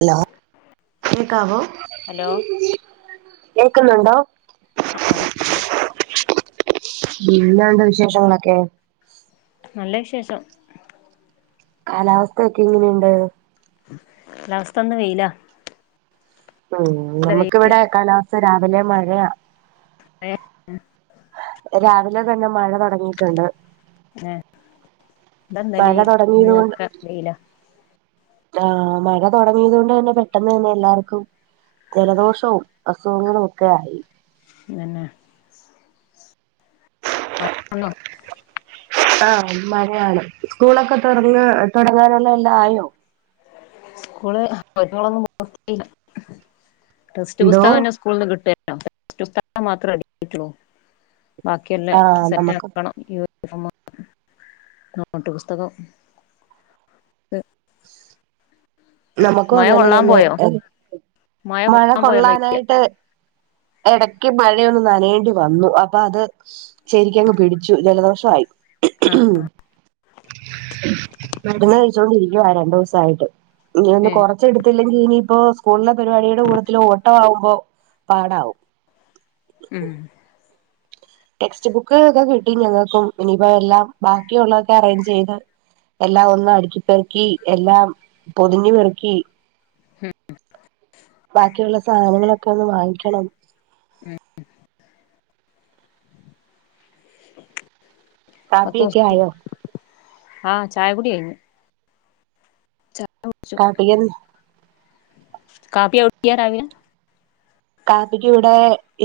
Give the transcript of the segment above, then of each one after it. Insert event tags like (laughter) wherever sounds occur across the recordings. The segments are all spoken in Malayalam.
ഹലോ കേക്കാവോ ഹലോ കേക്ക്‌ന്ന്ണ്ടോ ആ ഇണ്ട് പിന്നെന്താ വിശേഷങ്ങളൊക്കെ നല്ല വിശേഷം കാലാവസ്ഥയൊക്കെ എങ്ങനെണ്ട് കാലാവസ്ഥ ഇന്ന് വെയ്ലാ ഉം വെയിലാ നമുക്കിവടെ കാലാവസ്ഥ രാവിലെ മഴയാ ഏഹ് രാവിലെ തന്നെ മഴ തൊടങ്ങീറ്റ്ണ്ട് ആഹ് ഇതെന്താലും മഴ ഈ തുടങ്ങിയത് കൊണ്ട് ന്നൊക്ക വെയിലാ ആഹ് മഴ തൊടങ്ങീതോണ്ടെന്നെ പെട്ടെന്ന് തന്നെ എല്ലാർക്കും ജലദോഷോം അസുഖങ്ങളൊക്കായി തെന്നെ മറ്റ (unintelligible) ആഹ് മഴയാണ് സ്കൂളൊക്ക തൊറന്ന് തൊടങ്ങാനുള്ള എല്ലായോ സ്കൂള് (unintelligible) ടെസ്റ്റ് എന്തോ പുസ്തകെന്നെ സ് സ്കൂള്ന്ന് കിട്ടൊല്ലോ (unintelligible) ബാക്കിയെല്ലാ ആഹ് നമുക്ക് സെറ്റാക്കണം (unintelligible) നോട്ട് പുസ്തകം നമുക്കും മഴ അങ്ങനെ കൊള്ളാൻ തന്നെ പോയോ മഴ കൊള്ളാൻ പോയോന്ന് കൊള്ളാനായിട്ട് എടയ്ക്ക് മഴയൊന്ന് നനയേണ്ടി വന്നു അപ്പൊ അത് ശെരിക്കങ്ങ് പിടിച്ചു ജലദോഷായി മരുന്ന് കഴിച്ചോണ്ടിരിക്കുവ രണ്ടൂസായിട്ട് ഇനിയൊന്ന് ഉം കൊറച്ച്ട്ത്തില്ലെങ്കിൽ ഇനിയിപ്പോ സ്കൂളിലെ പരിപാടിയുടെ കൂടത്തിൽ ഓട്ടാവുമ്പോ പാടാവും ഉം ടെക്സ്റ്റ് ബുക്ക് ഒക്കെ കിട്ടി ഞങ്ങൾക്കും ഇനിപ്പോ എല്ലാം ബാക്കിയുള്ളതൊക്കെ അറേഞ്ച് ചെയ്ത് എല്ലാം ഒന്ന് അടുക്കി പെറുക്കി എല്ലാം പൊതിഞ്ഞു പെറുക്കി ബാക്കിയുള്ള സാധനങ്ങളൊക്കെ ഒന്ന് വാങ്ങിക്കണം ഉം പത്തു കാപ്പിയൊക്കെ ദിവ ആയോ ആഹ് ചായ കുടി കഴിഞ്ഞു ചായ കാപ്പിക്ക് കാപ്പി കുടിക്കാറ് ആയോ കാപ്പിക്ക് ഇവടെ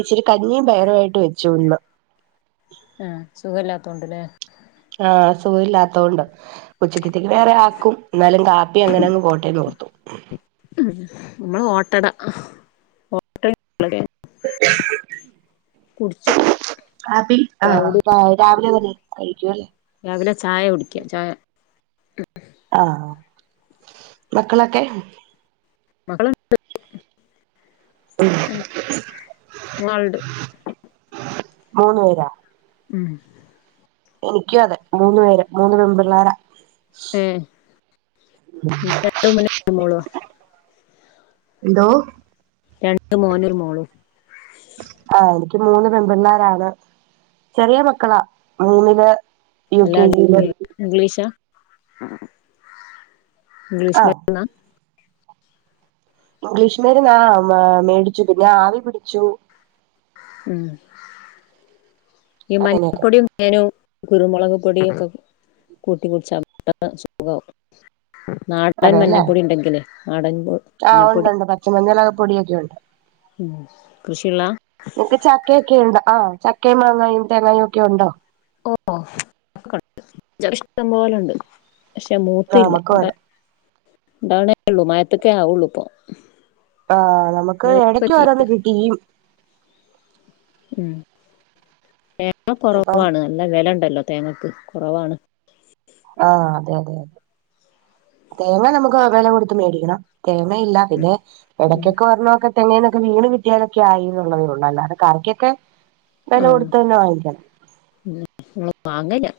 ഇച്ചിരി കഞ്ഞിയും പയറും ആയിട്ട് വെച്ചു ഇന്ന് ആഹ് സുഖമില്ലാത്ത കൊണ്ടല്ലേ ആഹ് അ സുഖമില്ലാത്തോണ്ട് ഉച്ചക്കത്തേക്ക് വേറെ ആക്കും എന്നാലും കാപ്പി അങ്ങനങ്ങ് പോട്ടേന്ന് ഓർത്തു ഉം നമ്മള് ഓട്ടട (unintelligible) കുടിച്ചു കാപ്പി ചായകുടി ആഹ് രാവിലെ തന്നെ കഴിക്കൂല്ലേ രാവിലെ ചായ കുടിക്കുക ചായ ആഹ് മക്കളൊക്കെ മകളുണ്ട് ഉം വേൾഡ് മൂന്ന് പേരാ ഉം എനിക്കും അതെ മൂന്ന് പേരാ മൂന്ന് പെമ്പിള്ളേരാ ഉം ഒരു മോളുവാ എന്തോ രണ്ടു മോനും ഒരു മോളും ആഹ് എനിക്ക് മൂന്ന് പെൺപിള്ളേരാണ് ചെറിയ മക്കളാ മൂന്നില് യു അല്ലാ കെ ജിയില് ഇംഗ്ലീഷാ ഇംഗ്ലീഷ് ആഹ് മരുന്നാ ഇംഗ്ലീഷമരുന്നാ മേടിച്ചു പിന്നെ ആവി പിടിച്ചു ഉം ഈ അങ്ങനെയൊക്കെ മഞ്ഞപ്പൊടിയും ങ്ങാനും കുരുമുളക് പൊടിയൊക്കെ കൂട്ടി വെച്ചാൽ മതി അതാണ് സുഖവും നാടൻ അതെല്ലേ മഞ്ഞപ്പൊടി ഉണ്ടെങ്കിലേ നാടൻപ ആഹ് ഉണ്ട് ഉണ്ട് പച്ചമഞ്ഞള് പൊടിയൊക്കെ ഉണ്ട് ഉം ക്രിഷിയുള്ളയാ നിക്ക് ചക്കയൊക്കെ ഉണ്ടോ ആഹ് ചക്കയും മാങ്ങയും തേങ്ങുയും ഒക്കെ ഉണ്ടോ ഓ ചക്ക ഇഷ്ടം പോലുണ്ട് പക്ഷെ ആഹ് മൂത്തില്ല എ നമുക്കും അതെ ഇണ്ടാവണേ ഉള്ളൂ മാറ്റത്തെ ആവുള്ളു ഇപ്പൊ ആഹ് നമുക്ക് മൂപ്പ് ഇടക്ക് എത്തിയില്ല ഓരോന്ന് കിട്ടി ഉം തേങ്ങ ഇപ്പം കുറവാണ് നല്ല വില ഉണ്ടല്ലോ തേങ്ങക്ക് കുറവാണ് ആഹ് അതെ അതെ തേങ്ങ നമുക്ക് വില കൊടുത്ത് മേടിക്കണം തേങ്ങയില്ല പിന്നെ ഉം ഇടക്കൊക്കെ ഓരണവൊക്കെ തെങ്ങേന്നൊക്കെ വീണ് കിറ്റിയാലൊക്കെ ആയി എന്നുള്ളതേ ഉള്ളു അല്ലാതെ കറിക്കൊക്കെ വില കൊടുത്ത് തന്നെ വാങ്ങിക്കണം ഉം വാങ്ങന്നെ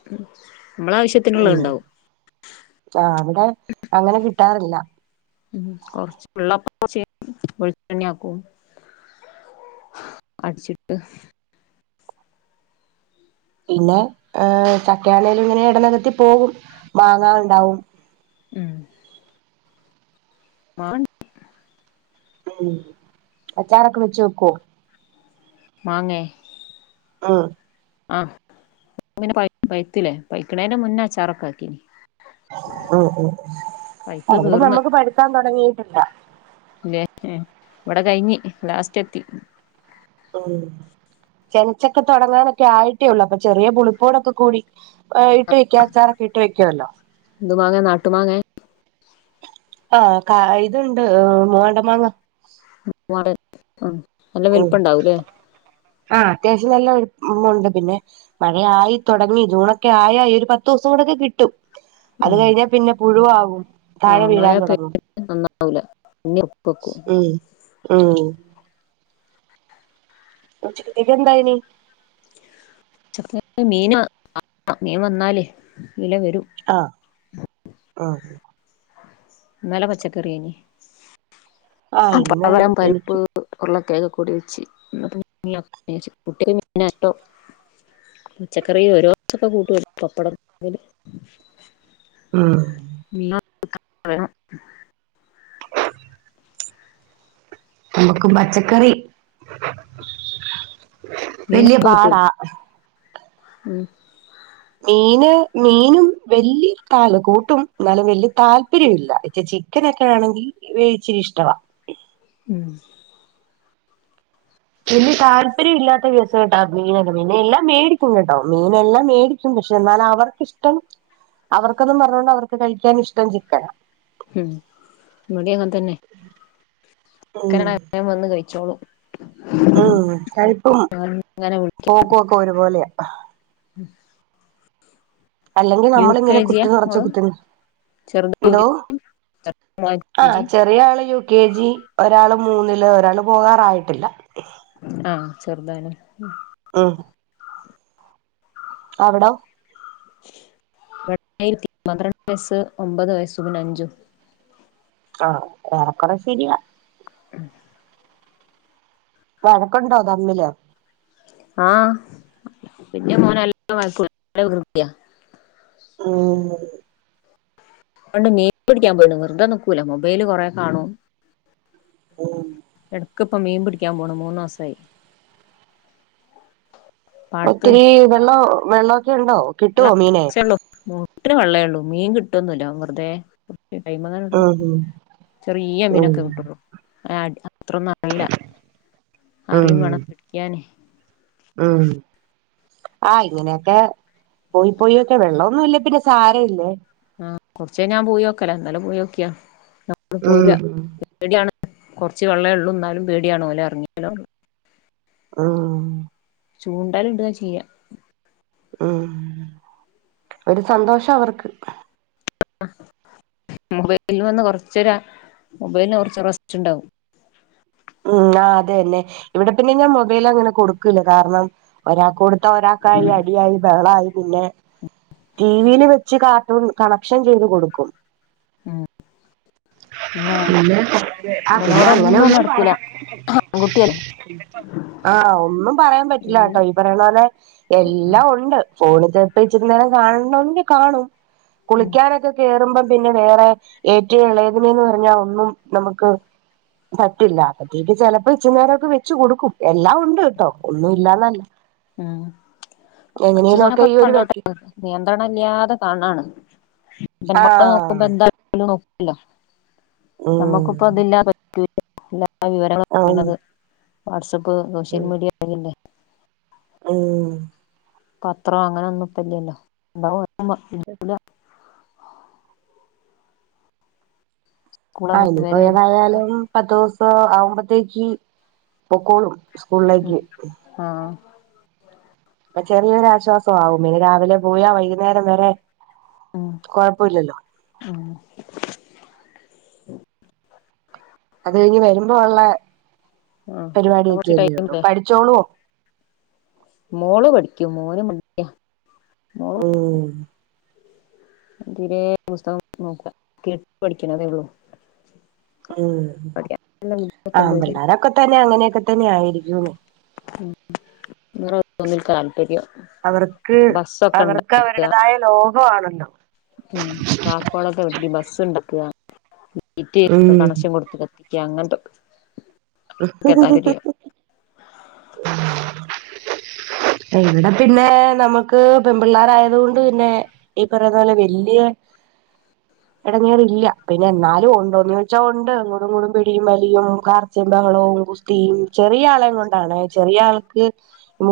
നമ്മളാവശ്യ ഉം ആഹ് ഇവിടെ അങ്ങനെ കിട്ടാറില്ല ഉം കൊറച്ച് ഉള്ളപ്പൊ വെളിച്ചണ്ണ ആക്കും അടിച്ചിട്ട് പിന്നെ ചക്കയാണേലും ഇങ്ങനെ ഇടനികത്തി പോകും മാങ്ങ ഉണ്ടാവും ഉം മാൻ ഉം അച്ചാറക്കെ വെച്ച് വെക്വോ? മാങ്ങേ ആഹ് ആഹ് ഇപ്പം പൈത്തില്ലേ പൈക്കണേന്റെ മുന്നേ അച്ചാറൊക്കെ ആക്കിനി. മ് മ് പൈത്ത് അവിടെ തീർന്ന് നമുക്ക് പഴ്ക്കാൻ തുടങ്ങിട്ടില്ല. ല്ലേ ഇവടെ കഴിഞ്ഞ് ലാസ്റ്റ് എത്തി. ഉം ചെൻചെക്കെ തുടങ്ങാനൊക്കെ ആയിട്ടേ ഉള്ളൂ അപ്പൊ ചെറിയ പുളിപ്പോടൊക്കെ കൂടി വൈകിട്ട് ഇട്ട്ക്കെ അച്ചാറൊക്കെ ഇട്ട് വെ ക്കുവല്ലോ- എന്തു മാങ്ങെ നാട്ടുമാങ്ങെ ആഹ് കാ ഇതുണ്ട് മൂവണ്ട മാങ്ങ- മൂവണ്ടൻ ഉം നല്ല ഉം വലിപ്പം ഉണ്ടാവൂല്ലേ? ആഹ് അത്യാവശ്യം നല്ല വലി മുണ്ട് പിന്നെ മഴയായി തൊടങ്ങി ജൂണൊക്കെ ആയായ് ഒരു പത്ത് ദെവസൊടൊക്കെ കിട്ടും. അത് ഉം കഴിഞ്ഞാ പിന്നെ പുഴുവാകും. താഴെ ആഹ് മഴ വീഴാൻ പ് തുടങ്ങും നന്നാവൂല ഇഞ്ഞ് ഉം ഉംഉം.. ഉച്ചക്കെക്കേന്തായിനി? ഉച്ചക്കകേക്കാ മീന് മീൻ വന്നാലേ ഇലേ വരും. ആഹ് അഹ്. ഇന്നലെ പച്ചക്കറിയായിനി. ആഹ് ഇന്ന് അപ്പട്ടവലം പരിപ്പ്. എനിക്ക് ഉരുളക്കെങ് ഒക്കെ കൂടി വെച്ച് (unintelligible) കുട്ടികൾക് മീനട്ടോ- പച്ചക്കറി ഓരോ ദിവസൊക്കെ കൂട്ട് പപ്പടം പോലും. ഉം. (unintelligible) നമ്മക്കും പച്ചക്കറി വലിയ മീനൊക്കെ കൂ പാടാ (unintelligible) മീന് മീനും വല്ല്യാ ത കൂട്ടും എന്നാലും വല്ലിയ താല്പര്യം ഇല്ല ച ചി ക്കനൊക്കെ ആണെങ്കിൽ വേച്ചിരി ഇഷ്ട്ടാ- ഉം. പിന്നെ താല്പര്യം ഇല്ലാത്ത കേസ്കേട്ട മീനൊക്കെ മീന എല്ലാം മേടിക്കും കേട്ടോ മീനെല്ലാം മേടി പക്ഷെ എന്നാല അവർക്കിഷ്ടം അവർക്കതും പറഞ്ഞോണ്ട് അവർക്ക് കഴിക്കൻ ഇഷ്ടം ചിക്കന. ഉം ഇവിടിം അങ്ങതന്നെ- (inaudible) ക്കന എപ്പളെ വന്ന് കഴിച്ചോളും ഉം കഴിപ്പും അങ്ങനെ വിളിക്കും പോക്കുക്കെ ഒരുപോലെയ- അല്ലെങ്കിൽ യു കെ നമ്മളങ്ങനെ കുത്തി ജിയാ നിറച്ച മോള് കുത്തി ചെറുത് എന്തോ? യു കെ ആഹ് ജി ചെറിയ ആള് യു കെ ജി ഒരാള് മൂന്നില് ഒരാള് പോകാറായിട്ടില്ല. ആഹ് ചെറുതാലെ ഉം അവ്ടം (unintelligible) യെട്ട്യിരത്തി പന്ത്രണ്ട് വയസ്സ് ഒമ്പത് വയസ്സു പിന്നെ അഞ്ചും ആഹ് ഓർക്കണ ശരിയാ. ഉം. വഴക്കുണ്ടോ തമ്മില് ആഹ് പിന്ന മോന (unintelligible) മ്മ് പണ്ട് മീ പിടിക്കാൻ പോയിന് വെർതെ നിക്കൂല മൊബൈല് കുറേ കാണ്ണും ഉം ഇടക്കപ്പ മീൻ പിടിക്കാൻ പോണം മൂന്ന മാസമായി പാടത്ത് ഒത്തിരി വെള്ളം വെള്ളമൊക്കെ ഉണ്ടോ കിട്ടുവോ മീനെ ള്ളട്ടന് വള്ളേള്ളൂ മീൻ കിട്ടുവൊന്നുമല്ല വെുതെൈമങ്ങ ഉം ചെറിയ ഉം മീനൊക്കെ കിട്ടുള്ളു അത്ര നല്ല അറിയും ഉം വേണം പിടിക്കാന് ഉം ആഹ ഇങ്ങനെയൊക്കെ പോയി പോയി ഒക്കെ വെള്ള ഒന്നുമ ഇല്ല പിന്നെ സാര ഇല്ലേ ആഹ് കുറച്ച ഞാൻ പോയിഒക്കല എന്നാലും പോയിക്കിയാ ന പോരാ ഉം പേടിയാണ് കുറച്ച് വെള്ളംള്ളം എന്നാലും പേടിയാണ് പോഓലെ ഇറങ്ങിയാലുംള്ള ആഹ് ചൂണ്ടാലും ഇണ്ടതാ ചെയ്യാം ഉം ഒരു സന്തോഷം അവർക്ക് മൊബൈലന് വന്ന് കൊറച്ച മൊബൈലിന് കൊറച്ച് റസ്റ്റ് ഉണ്ടാാവും ഉം ആ അത തന്നെ ഇവിടെ പിന്നെ ഞാൻ മൊബൈൽ അങ്ങനെ കൊടുക്കൂല കാരണം ഒരാൾക്ക് കൊടുത്ത ഒരാൾക്കായി അടിയായി ബഹളായി പിന്നെ ടിവിയിൽ വെച്ച് കാർട്ടൂൺ കണക്ഷൻ ചെയ്ത് കൊടുക്കും ഉം പിന്നാ ന ആ അങ്ങനെ ഇവനോടൊന്നും ഒന്നും പറ നടക്കൂല ആൺകുട്ടിയല്ലേ ആഹ് ഒന്നും പറയാൻ പറ്റില്ല ഇല്ല കേട്ടോ പറയണ പോലെ എല്ലാം ഉണ്ട് ഫോണിൽ തപ്പച്ചിരുന്നേരം കാണണോങ്കിൽ കാണും കുളിക്കാനൊക്കെ കേറുമ്പം പിന്നെ വേറെ ഏറ്റളേദന്നെന് പറഞ്ഞാൽ ഒന്നും നമുക്ക് പറ്റില്ല അത്തേക്ക് ചെപ്പോ ഇച്ച നേരക്കെ വെച്ചു കൊടുക്കും എല്ലാം ഉണ്ട് കേട്ടോ ഒന്നും ഇല്ലാന്നല്ല ഉം കൊറച്ചു എങ്ങനെലുമൊക്കെ തവണക്കെ ഈ ഒരു കണ്ടോട്ട വെക്ക് നിയന്ത്രണം ഇല്ലാതെ തണാണ് നമ്മള് നോക്കുമ്പ ആഹ് എന്ത നോ ഉം നമ്മക്കിപ്പ ഇതില്ലാ വിവരങ്ങൾ ആഹ് പറയത് വാട്സആപ്പ് സോഷ്യൽ മീഡിയല്ലേ ഓഹ് പത്രം അങ്ങനെ ഒന്നും ഇപ്പല്ലല്ലോ ഉണ്ടാവ ആഹ് സ്കൂള് ആ ഇനിയിപ്പോ വിവരേം ഏതായാലും പത്ത്ു ദിവസം ആവുമ്പോത്തേക്ക് പോക്കോളും സ്കൂളിലേക്ക് ആഹ് ഇപ്പൊ ചെറിയൊരാശ്വാസംമാവും ഇനി രാവിലെ പോയാ വൈകുന്നേരം വരെ ആഹ് കൊഴപ്പമില്ലല്ലോ ആഹ് അത് കഴിഞ്ഞ് വരുമ്പോ ഉള്ള ആഹ് പിന്നെ പരിപാടിയൊക്കെ കൊറച്ച് അല്ലേ ഉള്ളൂ ടൈമില്ലേ പഠിച്ചോളോ മോള് പഠിക്കും മോന് മടിയാ ഉം തിരെ പുസ്തകം നോക്കട്ട പഠിക്കണതെ ഉള്ളൂ ഉം പഠിക്കാൻ നല്ല ആ ബുദ്ധിയൊക്കെണ്ട് പക്ഷെ പിള്ളോരൊക്കെ തന്നെ അങ്ങനെയൊക്കെ തന്നെ ആയിരിക്കൂ ഉം എറ തോന്ന താല്പര്യം അവർക്ക് ബസ്സൊക്കെ ഇണ്ട അവർക്കവരുടേതായ ലോക വാണല്ലോ? ഉ ചാർക്കോളക്കെവെട്ടി ബസ്സ്ണ്ടാകാ ശീറ്റ് കീറി ഉം കണക്ഷൻ കൊട്ക്കാ അങ്ങൻത്തൊക്കെ ബ്ബഹജ്ജ്ജ് ഫ്ഫ്ഡ്‌സ്സ്സ്ഡ് ഇവിടെ പിന്നെ നമക്ക് പെംപിള്ളാരായത് കൊണ്ട് പിന്നെ ഈ പറയുന്നപോലെ വല്ല്യാ എടങ്ങേറില്ല പിന്നെയെന്നാലും ഉണ്ടോന്നോയ്ച്ചാ ഒണ്ട് അങ്ങോട്ടിങ്ങോടും പിടിയും വലിയും കാ ഒച്ചിം, ബഹളവും, ഗുസ്തിയും, ചെറിയാളെം കൊണ്ടാണേ ചെറിയാൾക്ക്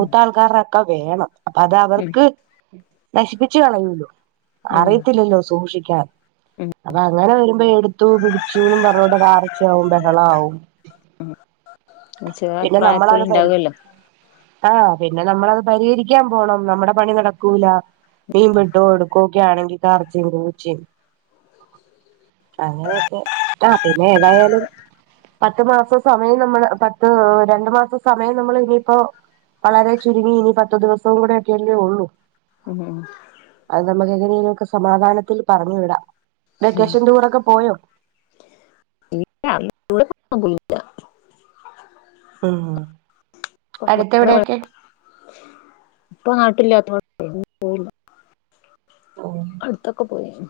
ഉം ക്കെ വേണം അപ്പതവർക്ക് നശിപ്പിച്ചു കളയൂല്ലോ? ഉം അറിയത്തില്ലല്ലോ സൂക്ഷിക്കാൻ അപ്പ അങ്ങനെ വരുമ്പോയെടുത്തു പിടിച്ചൂന്നും പറഞ്ഞോണ്ട് അതാർച്ചയാവും, ബഹളാവും ഉം പിന്നെ നമ്മളത് പരി ചെലപ്രായത്തില്ണ്ടാവല്ലോ? ആഹ് പിന്നെ നമ്മളത് പരിഹരിക്കാൻ പോണം നമ്മടെ പണി നടക്കൂല മീൻ വെട്ടോ എടുക്കോക്കെയാണെങ്കി കറച്ചയും കൂച്ചയും അങ്ങനെയെക്കെ ആ പിന്നെയേതായാലും പത്ത് മാസം സമയം നമ്മള് പത്ത് രണ്ടു മാസം സമയം നമ്മള് യിനിയിപ്പോ വളരെ ചുരുങ്ങി ഇനി പത്തം ദിവസം കൂടെയൊക്കെല്ലേയൊള്ളൂ ഉം അത് നമുക്ക് എങ്ങനേലുവൊക്കെ സമാധാനത്തില് പറഞ്ഞു വിടാം വെക്കേഷൻ ടൂറൊക്കെ പോയോ? ഇല്ല (unintelligible) ആഹ് അടുത്തെവിടെയെക്കെ? ഇപ്പ നാട്ടില്ലാത്തോണ്ട് പോവില്ല അടുത്തൊക്കെ പോയിന്നു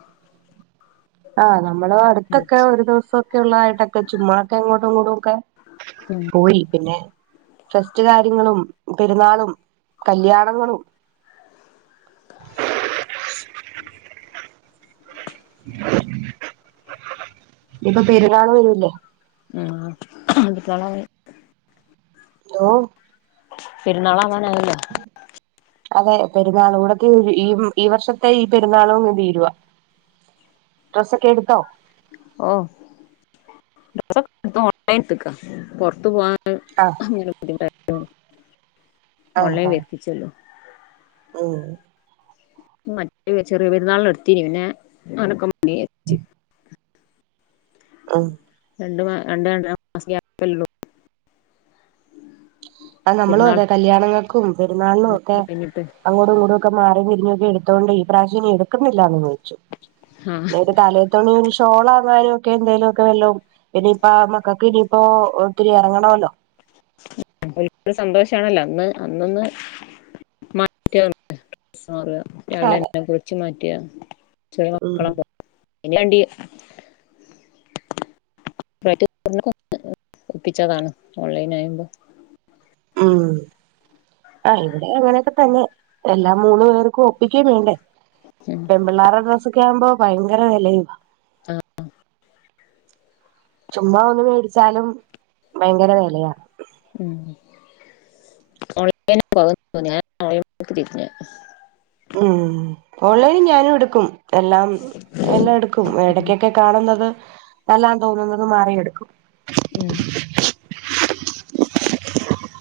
ആഹ് നമ്മള് ഉം അടുത്തൊക്കെ ഒരു ദിവസമൊക്കെ ഉള്ളതായിട്ടൊക്കെ ചുമ്മാതെ അങ്ങോട്ടുങ്ങോട്ടുവൊക്കെ ഉം പോയി പിന്നെ ഫെസ്റ്റ് കാര്യങ്ങളും, പെരുന്നാളും, കല്യാണങ്ങളും ഇഞ്ഞിപ്പൊ പെരുന്നാള് വരെല്ലേ? ആഹ് (unintelligible) ഓഹോ പെരുന്നാളാവാനായല്ലോ അതെ പെരുന്നാളും കൂടെ തീരു ഈ ഈ വർഷത്തെ ഈ പെരുന്നാളുവങ്ങ് തീരുവാ ഡ്രസ്സൊക്കെയെടുത്തോ? ഓ ഡ്രെസ്സൊക്കെട്ത്ത് ഓൺലൈനില്ട്ത്തെക്ക പൊർത്ത് പോവാൻ ആ ബുദ്ധിമുട്ടായോണ്ട് ഓൺലൈൻ വെര്ത്തിച്ചെല്ലോം ഓഹ് മറ്റേ ചെറിയ പെരുന്നാളിന്ടുത്തീനി പിന്നെ അങ്ങനൊക്കെ മതി വെച്ച് ആഹ് രണ്ട് മാ രണ്ട് രണ്ടരമാസത്തെ ക്യാപെല്ലെള്ളു ആ നമ്മളും പെരുന്നാൾ അതെ കല്യാണങ്ങൾക്കും, പെരുന്നാളിനുവൊക്കെ കഴിഞ്ഞിട്ട് അങ്ങോടുയിങ്ങോട്ടുവൊക്കെ മാറി തിരിഞ്ഞൊക്കെയെടുത്തോണ്ട് ഇപ്രാവിശ്യം ഇനിയെടുക്കുന്നില്ല വിചാ രിച്ചു ആ പിന്നെ ഒരു തലയത്തോണി ഒരു ഷോളാങ്ങാനും ഒക്കെന്തേലുവൊക്കെ വെല്ലോം പിനിയിപ്പ മക്കൾക്ക് ഇനിയിപ്പോ ഒത്തിരി എറങ്ങണവല്ലോ? (unintelligible) സന്തോഷാണല്ലോ അന്ന് അന്നൊന്ന് മാറ്റോൾക്ക് (unintelligible) അതെ രാവിലെന്നെ കുളിച്ച് മാറ്റിയ ചെറിയ ഉം മക്കളാവുമ്പോ അയിന് വേണ്ടി (unintelligible) ഒപ്പിച്ചതാണ് ഓൺലൈനായുമ്പോ ആ ആ ഇവിടെ അങ്ങനെയൊക്കെ തന്നെ എല്ലാം മൂന്ന് പേർക്കും ഒപ്പിക്കയും വേണ്ടേ (unintelligible) പെൺ പിള്ളാരെ ഡ്രസ്സൊക്കെ ആകുമ്പോ ഭയങ്കര വെലീം ആ ആ ചുമ്മാ ഒന്ന് മേടിച്ചാലും ഭയങ്കര വെലയ ഉം ഓൺലൈൻ പോ ഞാൻ ഓൺലൈനിമക്ക് തിരിഞ്ഞെ ഉം ഓൺലൈനി ഞാനും എടുക്കും എല്ലാം എല്ലാം എടുക്കും എടക്കൊക്കെ കാണുന്നത് നല്ലതാ തോന്നുന്നത് മാറിയെടുക്കും ഉം